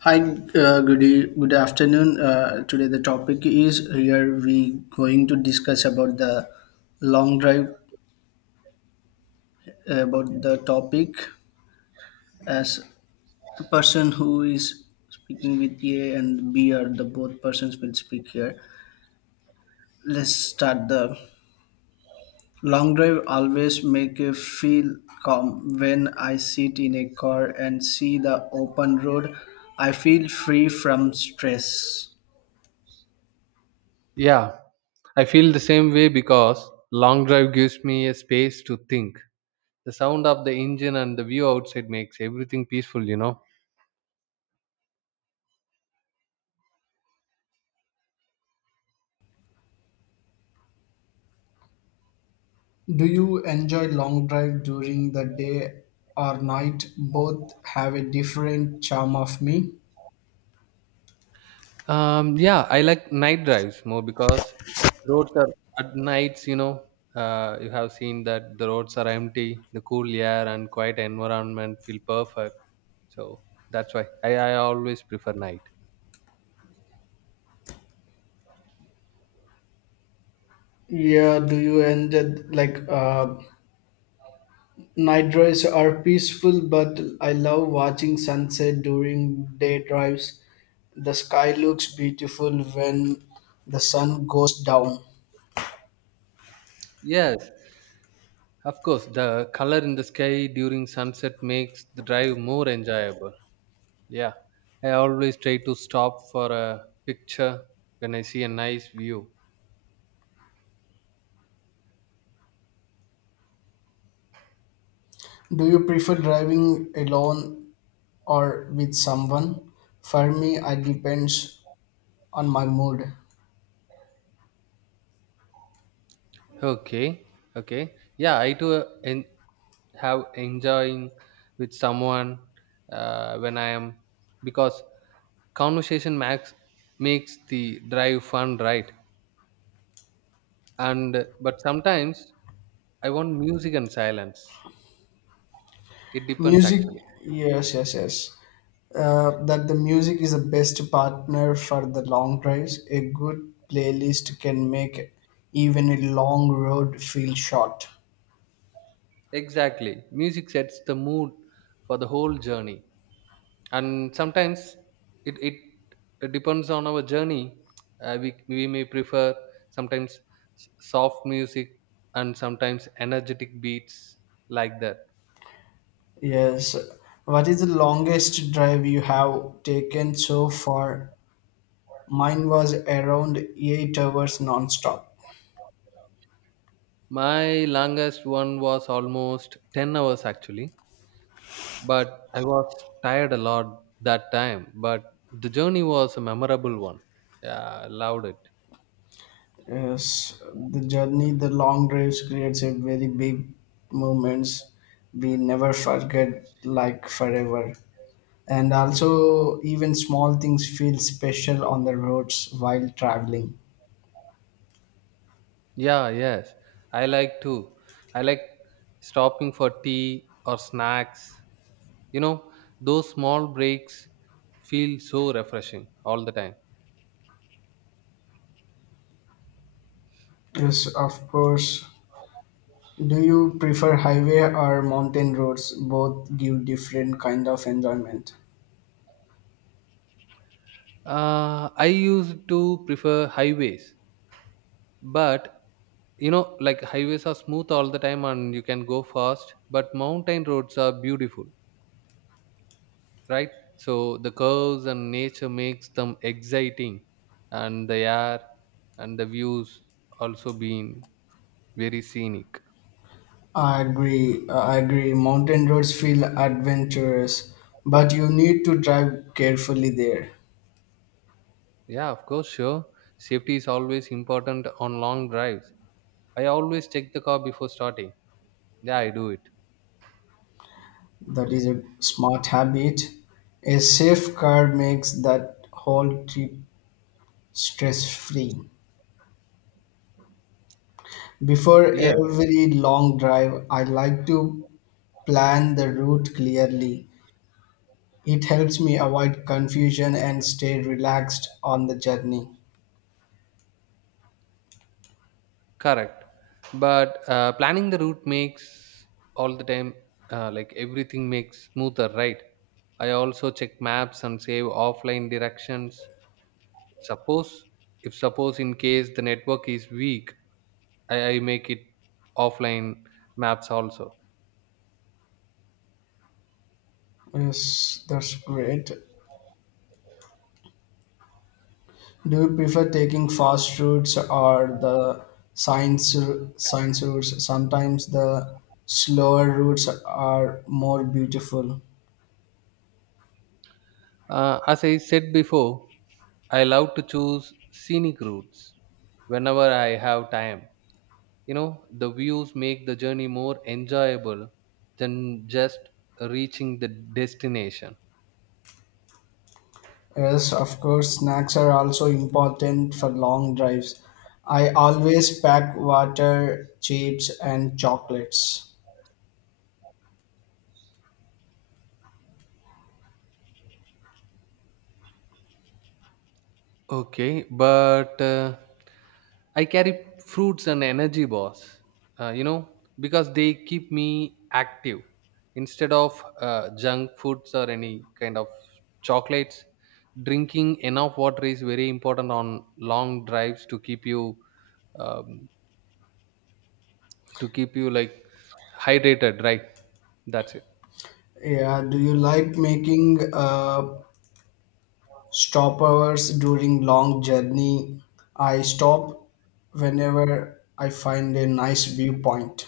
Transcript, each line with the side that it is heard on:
left: Hi, good, good afternoon. Today the topic is here we going to discuss about the long drive about the topic as the person who is speaking with A and B are the both persons will speak here. Let's start the long drive always make you feel calm when I sit in a car and see the open road. I feel free from stress.
right: Yeah, I feel the same way because long drive gives me a space to think. The sound of the engine and the view outside makes everything peaceful,
left: Do you enjoy long drive during the day or night? Both have a different charm of me.
right: Yeah, I like night drives more because roads are at nights, You have seen that the roads are empty, the cool air and quiet environment feel perfect. So that's why I always prefer night.
left: Yeah, do you end it like night drives are peaceful, but I love watching sunset during day drives. The sky looks beautiful when the sun goes down.
right: Yes, of course, the color in the sky during sunset makes the drive more enjoyable. Yeah, I always try to stop for a picture when I see a nice view.
left: Do you prefer driving alone or with someone? For me, it depends on my mood.
right: Okay, okay. Yeah, I do have enjoying with someone when I am because conversation makes the drive fun, right? And but sometimes I want music and silence. It depends
left: Music,
right: actually.
left: yes, yes, yes. That the music is the best partner for the long drives, a good playlist can make even a long road feel short.
right: Exactly, music sets the mood for the whole journey. And sometimes it it it depends on our journey. We may prefer sometimes soft music and sometimes energetic beats like that.
left: Yes, what is the longest drive you have taken so far? Mine was around 8 hours non-stop.
right: My longest one was almost 10 hours actually, but I was tired a lot that time, but the journey was a memorable one. Yeah, I loved it.
left: Yes, the journey, the long drives creates a very big moments we never forget like forever. And also, even small things feel special on the roads while traveling.
right: Yeah yes I like too. I like stopping for tea or snacks, you know those small breaks feel so refreshing all the time.
left: Yes, of course. Do you prefer highway or mountain roads? Both give different kind of enjoyment.
right: uh, I used to prefer highways, but you know, like, highways are smooth all the time and you can go fast, but mountain roads are beautiful, right? So the curves and nature makes them exciting, and the air and the views also being very scenic.
left: I agree. I agree. Mountain roads feel adventurous, but you need to drive carefully there.
right: Yeah, of course, sure, safety is always important on long drives. I always check the car before starting. Yeah, I do it.
left: That is a smart habit. A safe car makes that whole trip stress free. Before
right: Yes,
left: every long drive, I like to plan the route clearly. It helps me avoid confusion and stay relaxed on the journey.
right: correct. But planning the route makes all the time, like, everything makes smoother, right? I also check maps and save offline directions. Suppose, if suppose in case the network is weak, I make it offline maps also.
left: Yes, that's great. Do you prefer taking fast routes or the science science routes? Sometimes the slower routes are more beautiful.
right: As I said before, I love to choose scenic routes whenever I have time. You know, the views make the journey more enjoyable than just reaching the destination.
left: Yes, of course, snacks are also important for long drives. I always pack water, chips, and chocolates.
right: Okay, but I carry fruits and energy bars. You know, because they keep me active instead of junk foods or any kind of chocolates. Drinking enough water is very important on long drives to keep you um, to keep you, like, hydrated, right? That's it.
left: Yeah, do you like making stopovers during long journey? I stop whenever I find a nice viewpoint.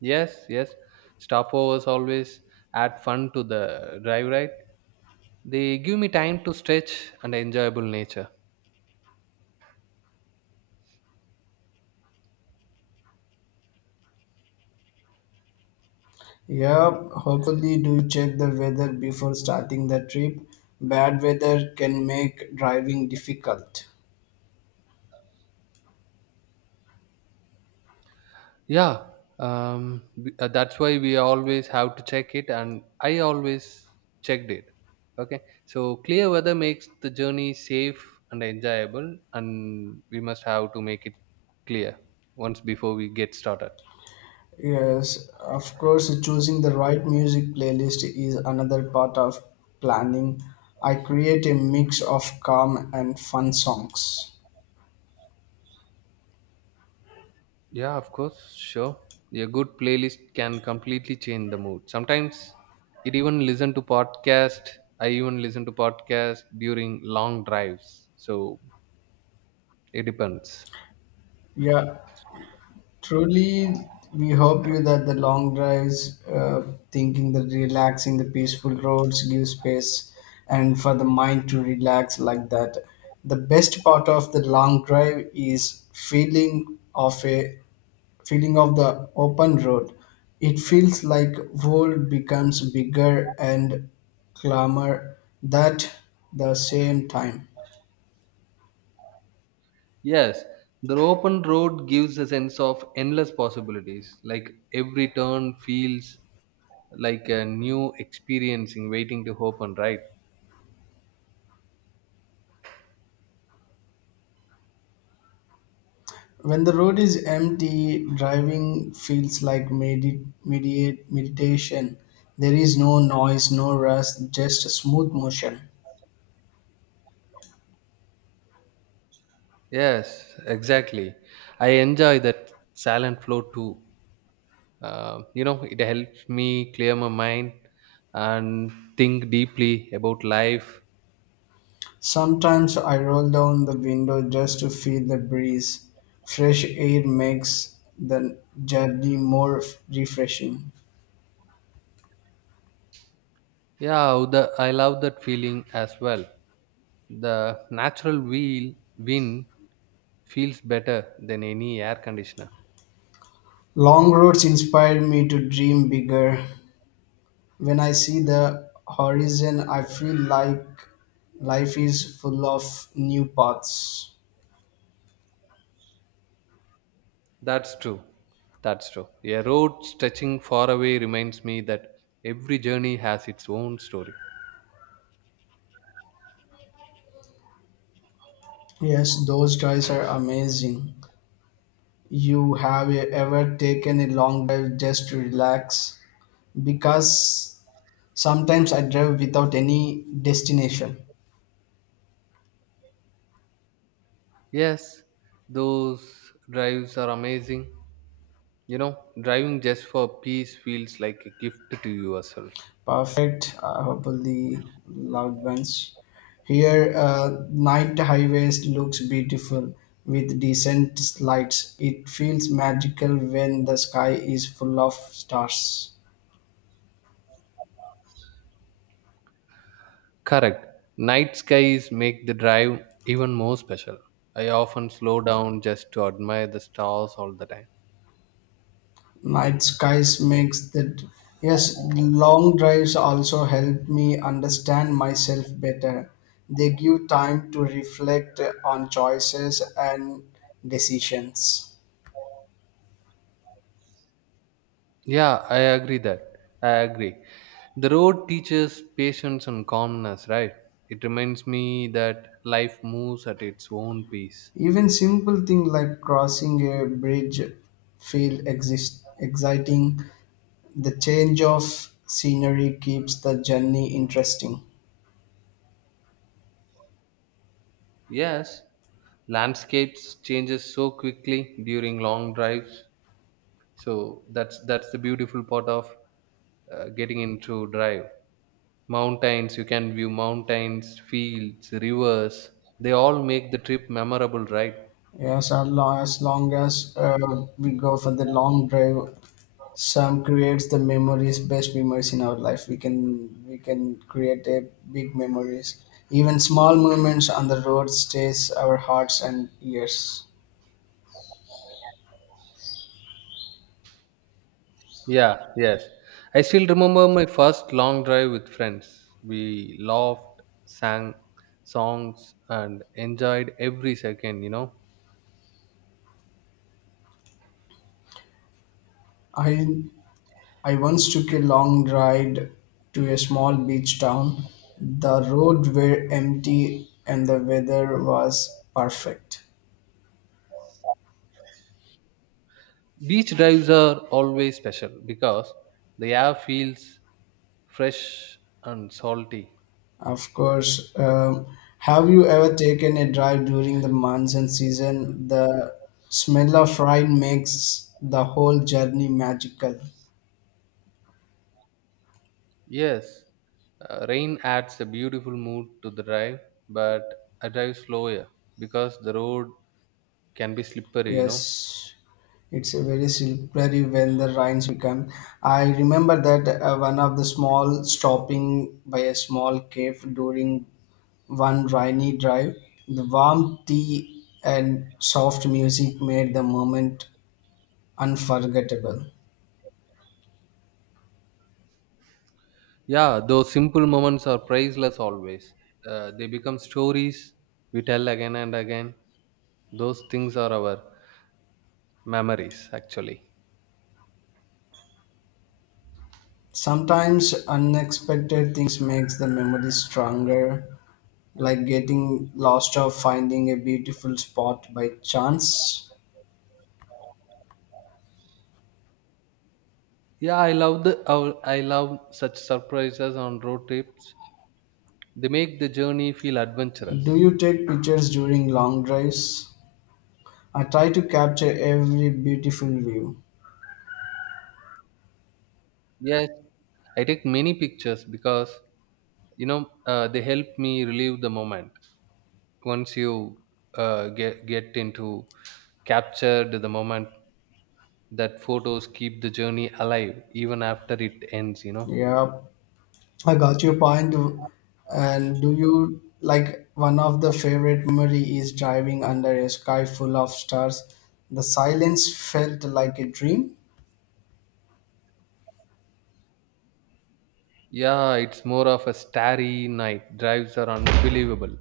right: Yes, yes. Stopovers always add fun to the drive, right? They give me time to stretch and enjoyable nature.
left: Yeah, hopefully do check the weather before starting the trip. Bad weather can make driving difficult.
right: Yeah, that's why we always have to check it, and I always checked it. Okay, so clear weather makes the journey safe and enjoyable, and we must have to make it clear once before we get started.
left: Yes, of course, choosing the right music playlist is another part of planning. I create a mix of calm and fun songs.
right: Yeah, of course, sure. A good playlist can completely change the mood. Sometimes it even listen to podcast. I even listen to podcast during long drives. So it depends.
left: Yeah, truly, we hope you that the long drives, thinking the relaxing, the peaceful roads give space and for the mind to relax like that. The best part of the long drive is feeling of the open road. It feels like world becomes bigger and clamor that the same time.
right: Yes, the open road gives a sense of endless possibilities. Like, every turn feels like a new experiencing waiting to open, right?
left: When the road is empty, driving feels like mediate meditation. There is no noise, no rush, just a smooth motion.
right: Yes, exactly. I enjoy that silent flow too. You know, it helps me clear my mind and think deeply about life.
left: Sometimes I roll down the window just to feel the breeze. Fresh air makes the journey more refreshing.
right: I love that feeling as well. The natural wheel wind feels better than any air conditioner.
left: Long roads inspire me to dream bigger. When I see the horizon, I feel like life is full of new paths.
right: That's true that's true a road stretching far away reminds me that every journey has its own story.
left: Yes, those drives are amazing. You ever taken a long drive just to relax? Because sometimes I drive without any destination.
right: Yes, those drives are amazing. You know, driving just for peace feels like a gift to yourself.
left: Perfect. I hope loved ones. Here, night highways looks beautiful with decent lights. It feels magical when the sky is full of stars.
right: Correct. Night skies make the drive even more special. I often slow down just to admire the stars all the time.
left: Night skies makes that. Yes, long drives also help me understand myself better. They give time to reflect on choices and decisions.
right: Yeah, I agree that. I agree. The road teaches patience and calmness, right? It reminds me that life moves at its own pace.
left: Even simple things like crossing a bridge feel exciting. The change of scenery keeps the journey interesting.
right: Yes, landscapes changes so quickly during long drives. So that's the beautiful part of getting into drive. Mountains, you can view mountains, fields, rivers, they all make the trip memorable, right?
left: Yes, long as we go for the long drive, some creates the memories, best memories in our life. We can create a big memories. Even small movements on the road stays our hearts and ears.
right: Yeah yes I still remember my first long drive with friends. We laughed, sang songs and enjoyed every second,
left: I I once took a long ride to a small beach town. The roads were empty and the weather was perfect.
right: beach drives are always special because the air feels fresh and salty.
left: Of course, have you ever taken a drive during the monsoon season? The smell of rain makes the whole journey magical.
right: Yes, rain adds a beautiful mood to the drive, but I drive slower because the road can be slippery,
left: Yes, it's a very slippery when the rains become. I remember that one of the small stopping by a small cave during one rainy drive, the warm tea and soft music made the moment unforgettable.
right: yeah, those simple moments are priceless always. They become stories we tell again and again. Those things are our memories actually.
left: Sometimes unexpected things makes the memory stronger, like getting lost or finding a beautiful spot by chance.
right: I love such surprises on road trips. They make the journey feel
left: Do
right: adventurous.
left: you take pictures during long drives? I try to capture every beautiful view.
right: Yes, I take many pictures because, you know, they help me relive the moment. Once you get into captured the moment, that photos keep the journey alive even after it ends,
left: Yeah, I got your point. And do you like one of the favorite memory is driving under a sky full of stars? The silence felt like a dream.
right: yeah it's more of a starry night drives are unbelievable.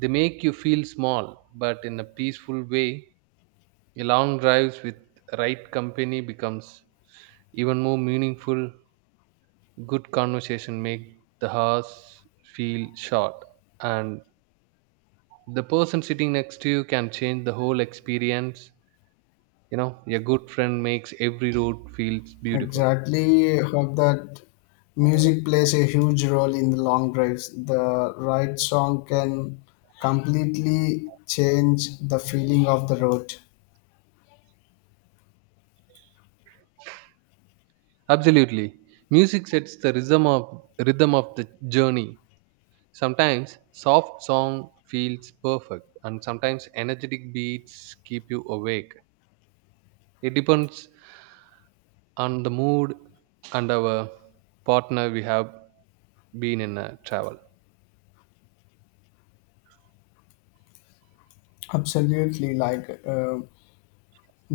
right: They make you feel small but in a peaceful way. Long drives with right company becomes even more meaningful. Good conversation make the hours feel short, and the person sitting next to you can change the whole experience. You know, a good friend makes every road feels beautiful.
left: Exactly, hope that music plays a huge role in the long drives. The right song can completely change the feeling of the road.
right: Absolutely. Music sets the rhythm of the journey. Sometimes soft song feels perfect and sometimes energetic beats keep you awake. It depends on the mood and our partner we have been in a travel.
left: Absolutely, like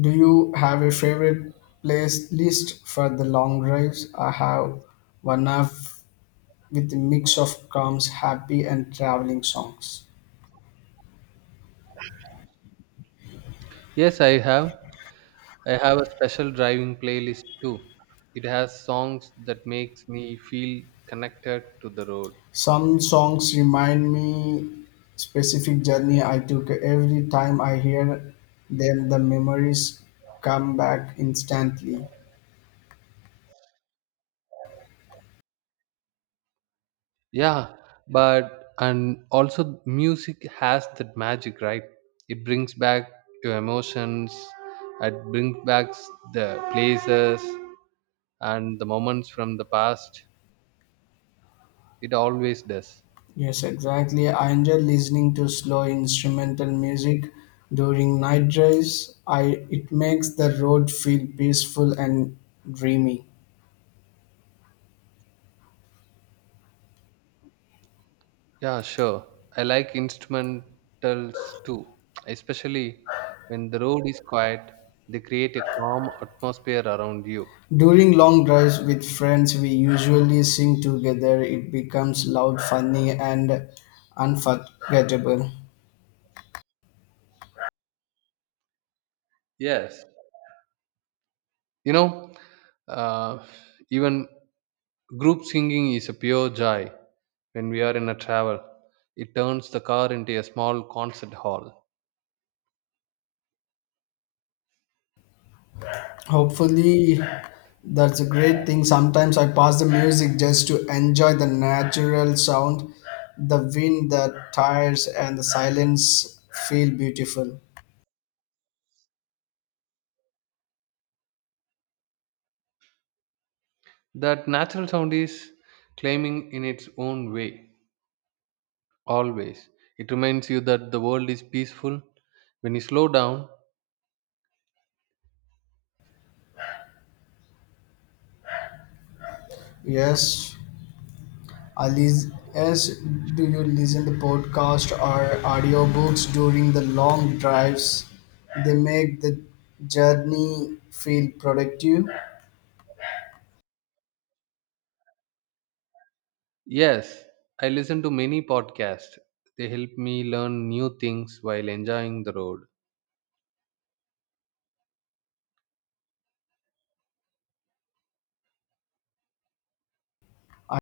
left: do you have a favorite place list for the long drives? I have one of with a mix of calms, happy and traveling songs.
right: Yes, I have. I have a special driving playlist too. It has songs that makes me feel connected to the road.
left: Some songs remind me specific journey I took. Every time I hear them, the memories come back instantly.
right: Yeah, but and also music has that magic, right? It brings back your emotions, it brings back the places and the moments from the past. It always does.
left: Yes, exactly. I enjoy listening to slow instrumental music during night drives. I it makes the road feel peaceful and dreamy.
right: Yeah, sure, I like instrumentals too, especially when the road is quiet. They create a calm atmosphere around you.
left: During long drives with friends, we usually sing together. It becomes loud, funny, and unforgettable.
right: Yes, you know, uh, even group singing is a pure joy when we are in a travel. It turns the car into a small concert hall.
left: Hopefully, that's a great thing. Sometimes I pass the music just to enjoy the natural sound, the wind, the tires, and the silence feel beautiful.
right: That natural sound is claiming in its own way, always. It reminds you that the world is peaceful when you slow down.
left: Yes. Alice, yes, do you listen to podcasts or audiobooks during the long drives? They make the journey feel productive.
right: Yes, I listen to many podcasts. They help me learn new things while enjoying the road.
left: I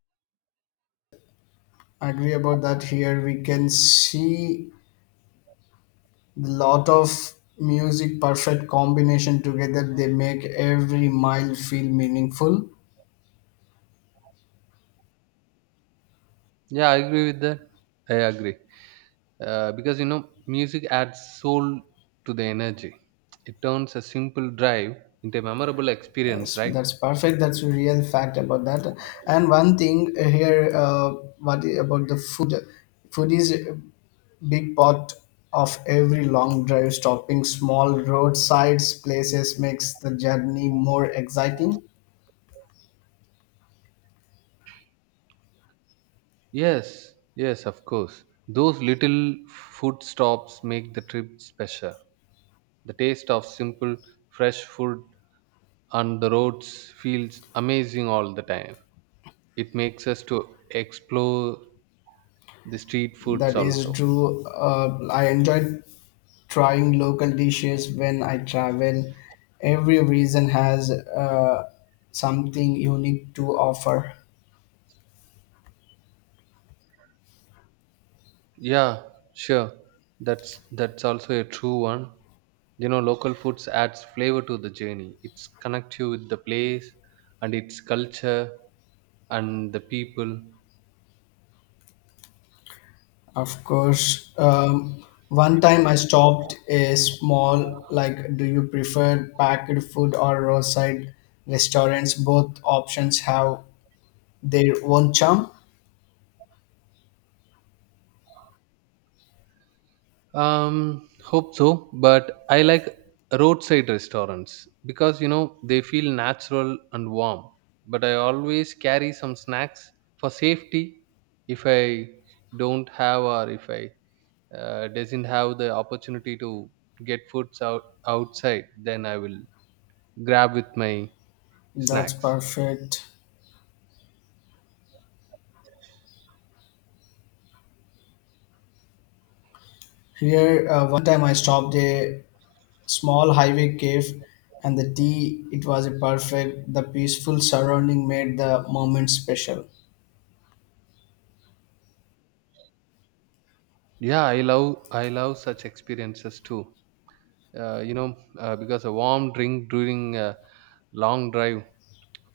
left: agree about that here. We can see the lot of music perfect combination together. They make every mile feel meaningful.
right: Yeah, I agree with that. I agree. Because, you know, music adds soul to the energy. It turns a simple drive into a memorable experience,
left: Yes,
right: right?
left: that's perfect. That's a real fact about that. And one thing here, about the food? Food is a big part of every long drive. Stopping small roadsides places makes the journey more exciting.
right: Yes, yes, of course, those little food stops make the trip special. The taste of simple fresh food on the roads feels amazing all the time. It makes us to explore the street foods
left: That is
right: also.
left: true. I enjoy trying local dishes when I travel. Every region has something unique to offer.
right: Yeah, sure. That's also a true one. You know, local foods adds flavor to the journey. It's connect you with the place and its culture and the people.
left: Of course. One time I stopped a small, like, do you prefer packed food or roadside restaurants? Both options have their own charm.
right: Hope so. But I like roadside restaurants because, you know, they feel natural and warm. But I always carry some snacks for safety if I don't have, or if I doesn't have the opportunity to get foods out outside, then I will grab with my
left: That's
right: snacks.
left: perfect. Here, one time I stopped a small highway cave, and the tea, it was a perfect. The peaceful surrounding made the moment special.
right: I love such experiences too. You know, because a warm drink during a long drive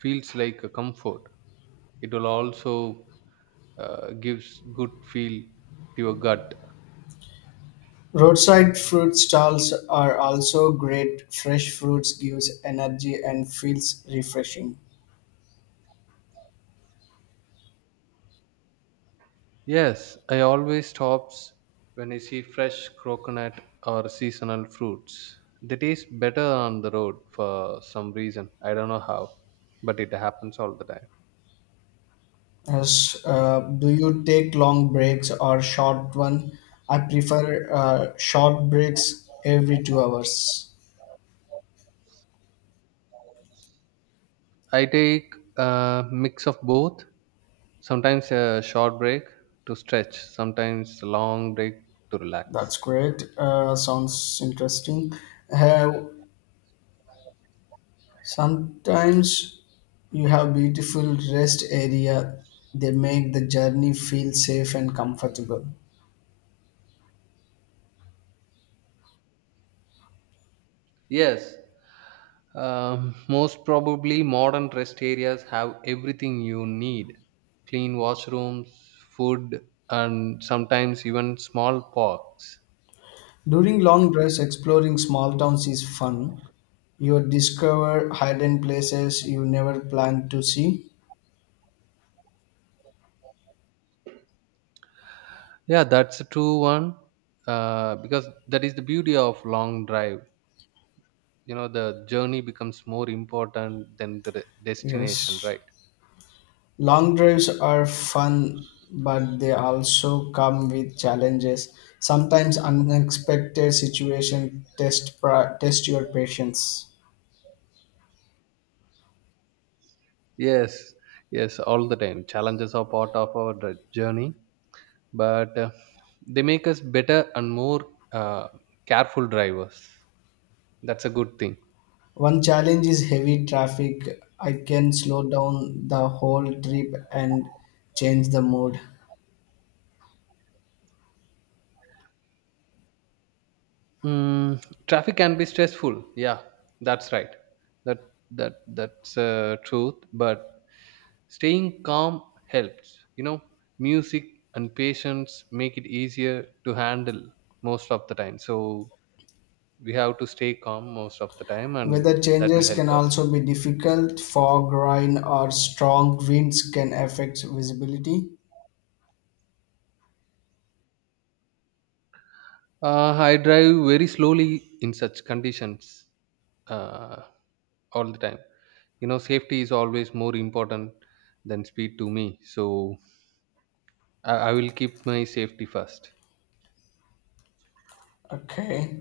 right: feels like a comfort. It will also gives good feel to your gut.
left: Roadside fruit stalls are also great. Fresh fruits gives energy and feels refreshing.
right: Yes, I always stops when I see fresh coconut or seasonal fruits. They taste better on the road for some reason. I don't know how, but it happens all the time.
left: Yes, do you take long breaks or short one? I prefer short breaks every 2 hours.
right: I take a mix of both. Sometimes a short break to stretch, sometimes a long break to
left: That's
right: relax.
left: great. Sounds interesting. Have sometimes you have beautiful rest area. They make the journey feel safe and comfortable.
right: Yes. Most probably, modern rest areas have everything you need: clean washrooms, food, and sometimes even small parks.
left: During long drives, exploring small towns is fun. You discover hidden places you never planned to see.
right: Yeah, that's a true one. Because that is the beauty of long drive. You know, the journey becomes more important than the destination,
left: Yes.
right: right?
left: Long drives are fun, but they also come with challenges. Sometimes unexpected situations test, test your patience.
right: Yes, yes, all the time. Challenges are part of our journey, but they make us better and more uh, careful drivers. That's a good thing.
left: One challenge is heavy traffic. I can slow down the whole trip and change the mood.
right: Mm, traffic can be stressful. Yeah, that's right. That that's truth. But staying calm helps. You know, music and patience make it easier to handle most of the time. So we have to stay calm most of the time, and
left: Weather
right: that will
left: changes can
right: help us.
left: also be difficult. Fog, rain, or strong winds can affect visibility.
right: I drive very slowly in such conditions uh, all the time. You know, safety is always more important than speed to me. So I will keep my safety first.
left: Okay.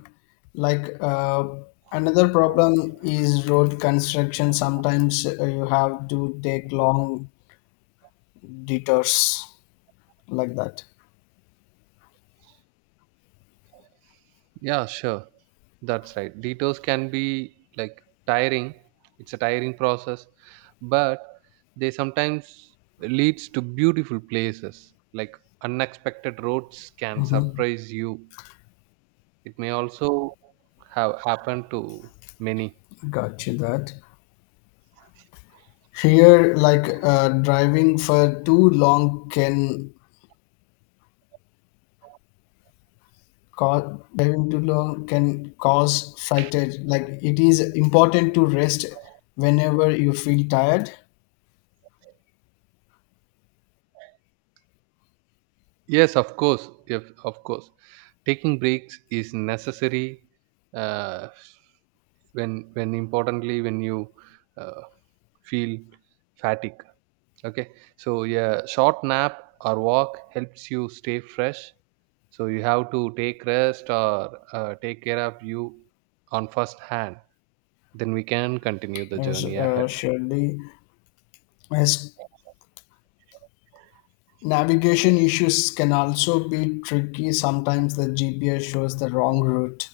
left: Like another problem is road construction. Sometimes you have to take long detours like that.
right: Yeah, sure. That's right. Detours can be like tiring. It's a tiring process, but they sometimes leads to beautiful places. Like, unexpected roads can
left: Mm-hmm.
right: surprise you. It may also have happened to many.
left: Got you that. Here, like driving too long can cause fatigue. Like it is important to rest whenever you feel tired.
right: Yes, of course. If of course. Taking breaks is necessary uh, when importantly when you uh, feel fatigue. Okay, so yeah, short nap or walk helps you stay fresh. So you have to take rest or take care of you on first hand, then we can continue the
left: Yes,
right: journey ahead.
left: surely. Yes, navigation issues can also be tricky. Sometimes the GPS shows the wrong route.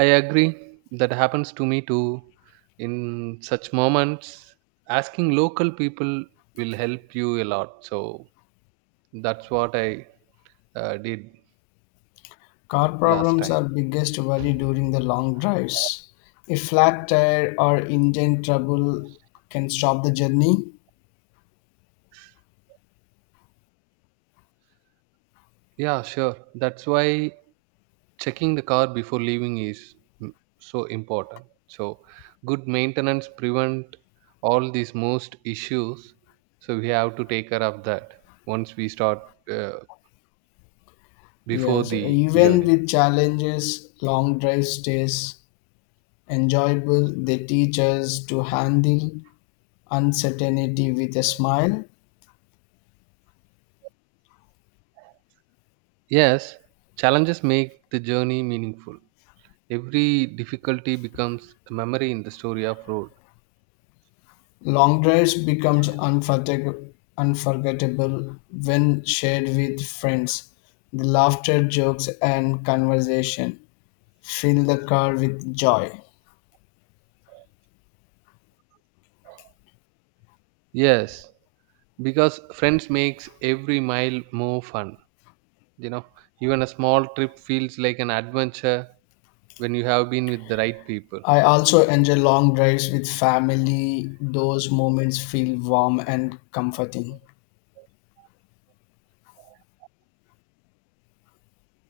right: I agree, that happens to me too. In such moments, asking local people will help you a lot. So that's what I did
left: Car
right: last
left: problems
right: time.
left: are biggest worry during the long drives. A flat tire or engine trouble can stop the journey.
right: Yeah, sure. That's why checking the car before leaving is mm, so important. So, good maintenance prevent all these most issues. So we have to take care of that once we start, uh, before
left: Yes,
right: the
left: even
right: journey.
left: with challenges, long drive stays enjoyable. They teach us to handle uncertainty with a smile.
right: Yes, challenges make the journey meaningful. Every difficulty becomes a memory in the story of road.
left: Long drives become unforgettable when shared with friends. The laughter, jokes, and conversation fill the car with joy.
right: Yes, because friends makes every mile more fun, you know. Even a small trip feels like an adventure when you have been with the right people.
left: I also enjoy long drives with family. Those moments feel warm and comforting.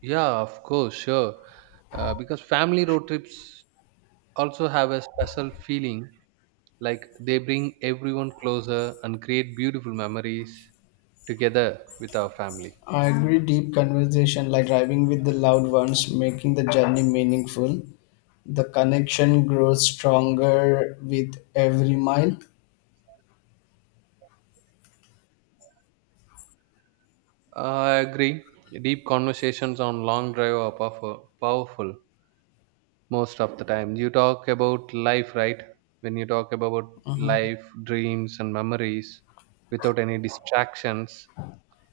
right: Yeah, of course, sure. Because family road trips also have a special feeling, like, they bring everyone closer and create beautiful memories together with our family.
left: I agree, deep conversation like driving with the loved ones, making the journey meaningful. The connection grows stronger with every mile.
right: I agree, deep conversations on long drive are powerful most of the time. You talk about life, right? When you talk about
left: Mhm.
right: life, dreams, and memories without any distractions,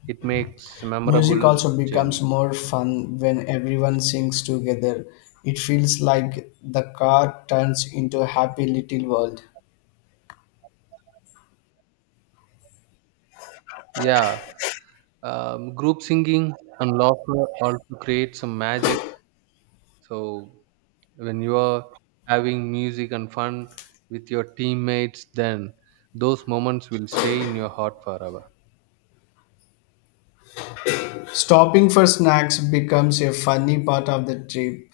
right: it makes a
left: Music
right: memorable
left: also becomes
right: journey.
left: more fun when everyone sings together. It feels like the car turns into a happy little world.
right: Yeah, group singing and laughter also create some magic. So when you are having music and fun with your teammates, then those moments will stay in your heart forever.
left: Stopping for snacks becomes a funny part of the trip.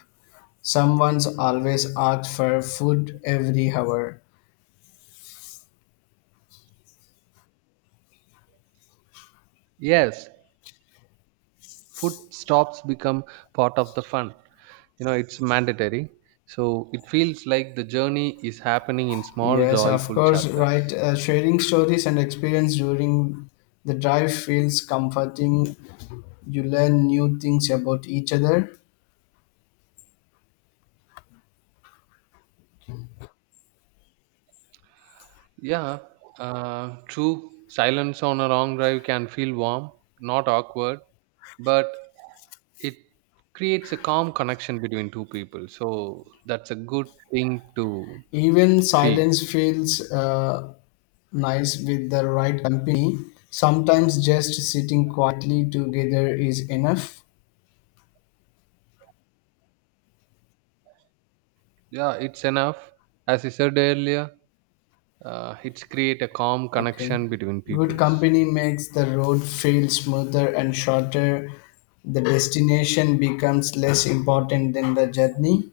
left: Someone's always asks for food every hour.
right: Yes, food stops become part of the fun, you know, it's mandatory. So it feels like the journey is happening in small
left: Yes, of
right: joyful
left: course, right.
right: chapters.
left: Sharing stories and experience during the drive feels comforting. You learn new things about each other.
right: Yeah, true, silence on a long drive can feel warm, not awkward, but it creates a calm connection between two people. So that's a good thing to
left: Even
right: feel.
left: silence feels nice with the right company. Sometimes just sitting quietly together is enough.
right: Yeah, it's enough. As I said earlier, it's create a calm
left: Okay.
right: connection between
left: Good
right: peoples.
left: company makes the road feel smoother and shorter. The destination becomes less important than the journey.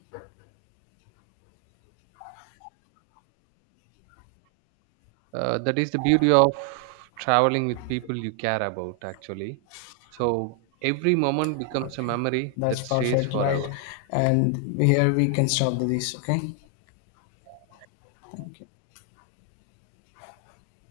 right: That is the beauty of traveling with people you care about actually. So every moment becomes a
left: Okay.
right: memory
left: That's
right: that stays
left: perfect, right?
right: forever.
left: And here we can stop this. Okay. Thank you.